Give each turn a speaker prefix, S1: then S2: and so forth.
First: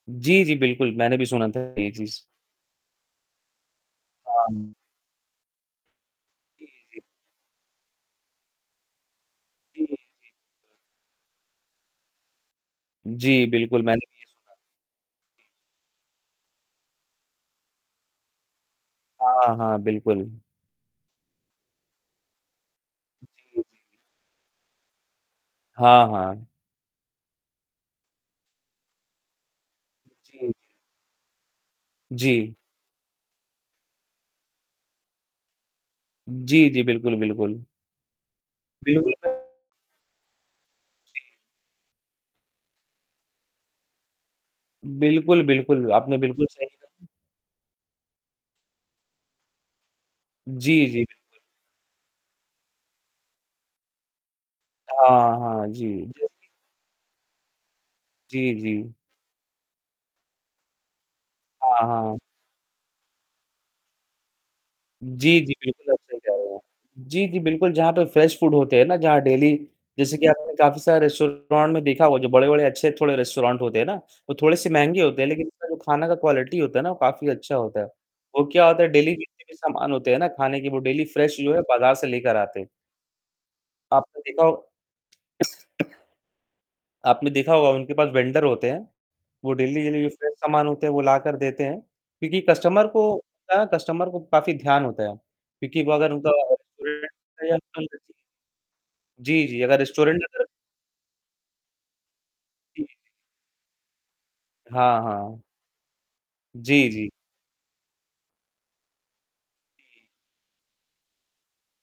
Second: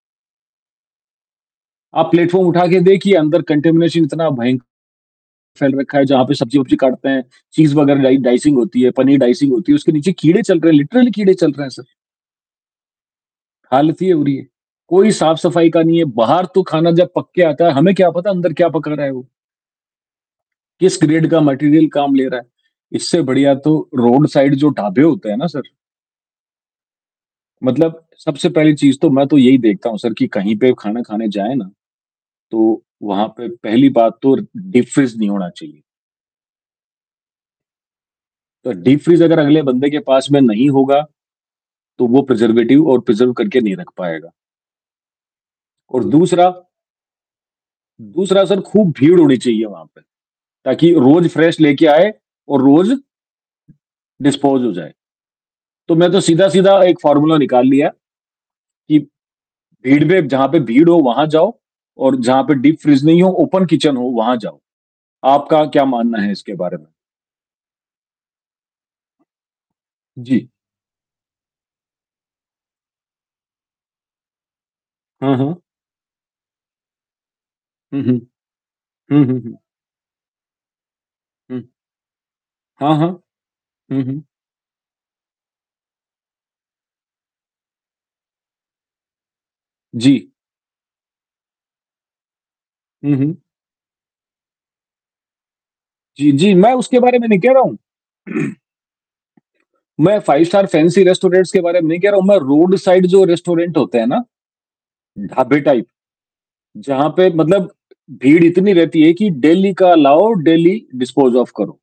S1: जी, जी, बिल्कुल, मैंने भी सुना था ये
S2: आप
S1: चीज़।
S2: प्लेटफॉर्म उठा के देखिए अंदर कंटामिनेशन इतना भयंक
S1: हाँ।
S2: फैल रखा है जहाँ पे
S1: जी,
S2: सब्ज़ी-वब्जी
S1: जी।
S2: काटते हैं। चीज़ वग़ैरह की डाई डाइसिंग होती है, पनीर डाइसिंग होती है,
S1: जी,
S2: उसके
S1: जी।
S2: नीचे कीड़े चल रहे हैं, लिटरली कीड़े चल रहे हैं सर।
S1: जी, बिल्कुल, मैंने
S2: हालत ये
S1: भी ये
S2: हो रही है।
S1: सुना था।
S2: कोई साफ़ सफ़ाई का नहीं है। बाहर तो खाना जब पक के आता है हमें क्या पता है अंदर क्या पका रहा है वो?
S1: हाँ, हाँ, बिल्कुल।
S2: किस ग्रेड का मटीरियल काम ले रहा है? इससे बढ़िया
S1: जी, जी।
S2: तो रोड साइड जो ढाबे होते हैं ना सर
S1: हाँ, हाँ।
S2: मतलब सबसे पहली चीज़ तो मैं तो यही देखता हूँ सर कि
S1: जी,
S2: कहीं
S1: जी।
S2: पे खाना खाने जाए ना,
S1: जी।
S2: तो वहाँ पे पहली बात तो डीपफ्रीज़ नहीं होना चाहिए।
S1: जी, जी, बिल्कुल, बिल्कुल।
S2: तो
S1: बिल्कुल।
S2: डीपफ्रीज़ अगर
S1: [unintelligible]
S2: अगले बंदे के पास में नहीं होगा।
S1: जी।
S2: तो वो प्रिज़र्वेटिव और प्रिज़र्व करके नहीं रख पायेगा।
S1: बिल्कुल, बिल्कुल
S2: और
S1: आपने बिल्कुल
S2: दूसरा
S1: सही कहा।
S2: दूसरा सर खूब भीड़ होनी चाहिए वहाँ पे,
S1: जी,
S2: ताकि
S1: जी,
S2: रोज़
S1: बिल्कुल।
S2: फ्रेश लेके आए और रोज़ डिस्पोज़ हो जाए।
S1: हाँ, हाँ,
S2: तो
S1: जी।
S2: मैं तो
S1: जब कि
S2: सीधा-सीधा एक फॉर्मूला निकाल लिया है।
S1: जी, जी।
S2: कि भीड़ में जहाँ पे भीड़ हो वहाँ जाओ
S1: हाँ,
S2: और
S1: हाँ।
S2: जहाँ पे डीपफ्रीज़ नहीं हो, ओपन किचन हो वहाँ जाओ।
S1: जी, जी,
S2: आपका क्या
S1: बिल्कुल आप सही
S2: मानना
S1: कह
S2: है
S1: रहे
S2: इसके
S1: हैं।
S2: बारे में?
S1: जी, जी, बिल्कुल जहाँ पे फ्रेश फूड होते हैं ना जहाँ डेली जैसे कि
S2: जी।
S1: आपने काफ़ी सारे रेस्टोरेंट में देखा होगा जो बड़े-बड़े अच्छे थोड़े रेस्टोरेंट होते हैं ना वो थोड़े से महंगे होते हैं
S2: हाँ,
S1: लेकिन
S2: हाँ।
S1: जो खाना का क्वालिटी होता है ना वो काफ़ी अच्छा होता है।
S2: हुँ, हुँ।
S1: वो क्या होता है डेली
S2: हुँ, हुँ,
S1: जितने भी
S2: हुँ।
S1: सामान होते हैं ना खाने के वो डेली फ्रेश जो है
S2: हुँ।
S1: बाज़ार से लेकर आते हैं।
S2: हाँ, हाँ। हुँ,
S1: आपने
S2: हुँ।
S1: देखा हो आपने देखा होगा उनके पास वेंडर होते हैं, वो डेली-डेली जो
S2: जी।
S1: फ्रेश सामान होते हैं वो लाकर देते हैं। क्योंकि कस्टमर को
S2: हुँ, हुँ।
S1: क्या है कस्टमर को काफ़ी ध्यान होता है। क्योंकि वो अगर
S2: जी।
S1: उनका
S2: जी, मैं उसके बारे में नहीं कह रहा हूँ।
S1: [unintelligible] जी, जी अगर
S2: मैं
S1: रेस्टोरेंट
S2: 5
S1: अगर
S2: स्टार फैंसी रेस्टोरेंट्स के बारे में नहीं कह रहा हूँ, मैं रोड
S1: जी, जी।
S2: साइड जो रेस्टोरेंट होते हैं ना,
S1: हाँ, हाँ।
S2: ढाबे टाइप
S1: जी,
S2: जहाँ
S1: जी।
S2: पे मतलब भीड़ इतनी रहती है कि डेली का
S1: जी।
S2: लाओ डेली डिस्पोज़ ऑफ करो।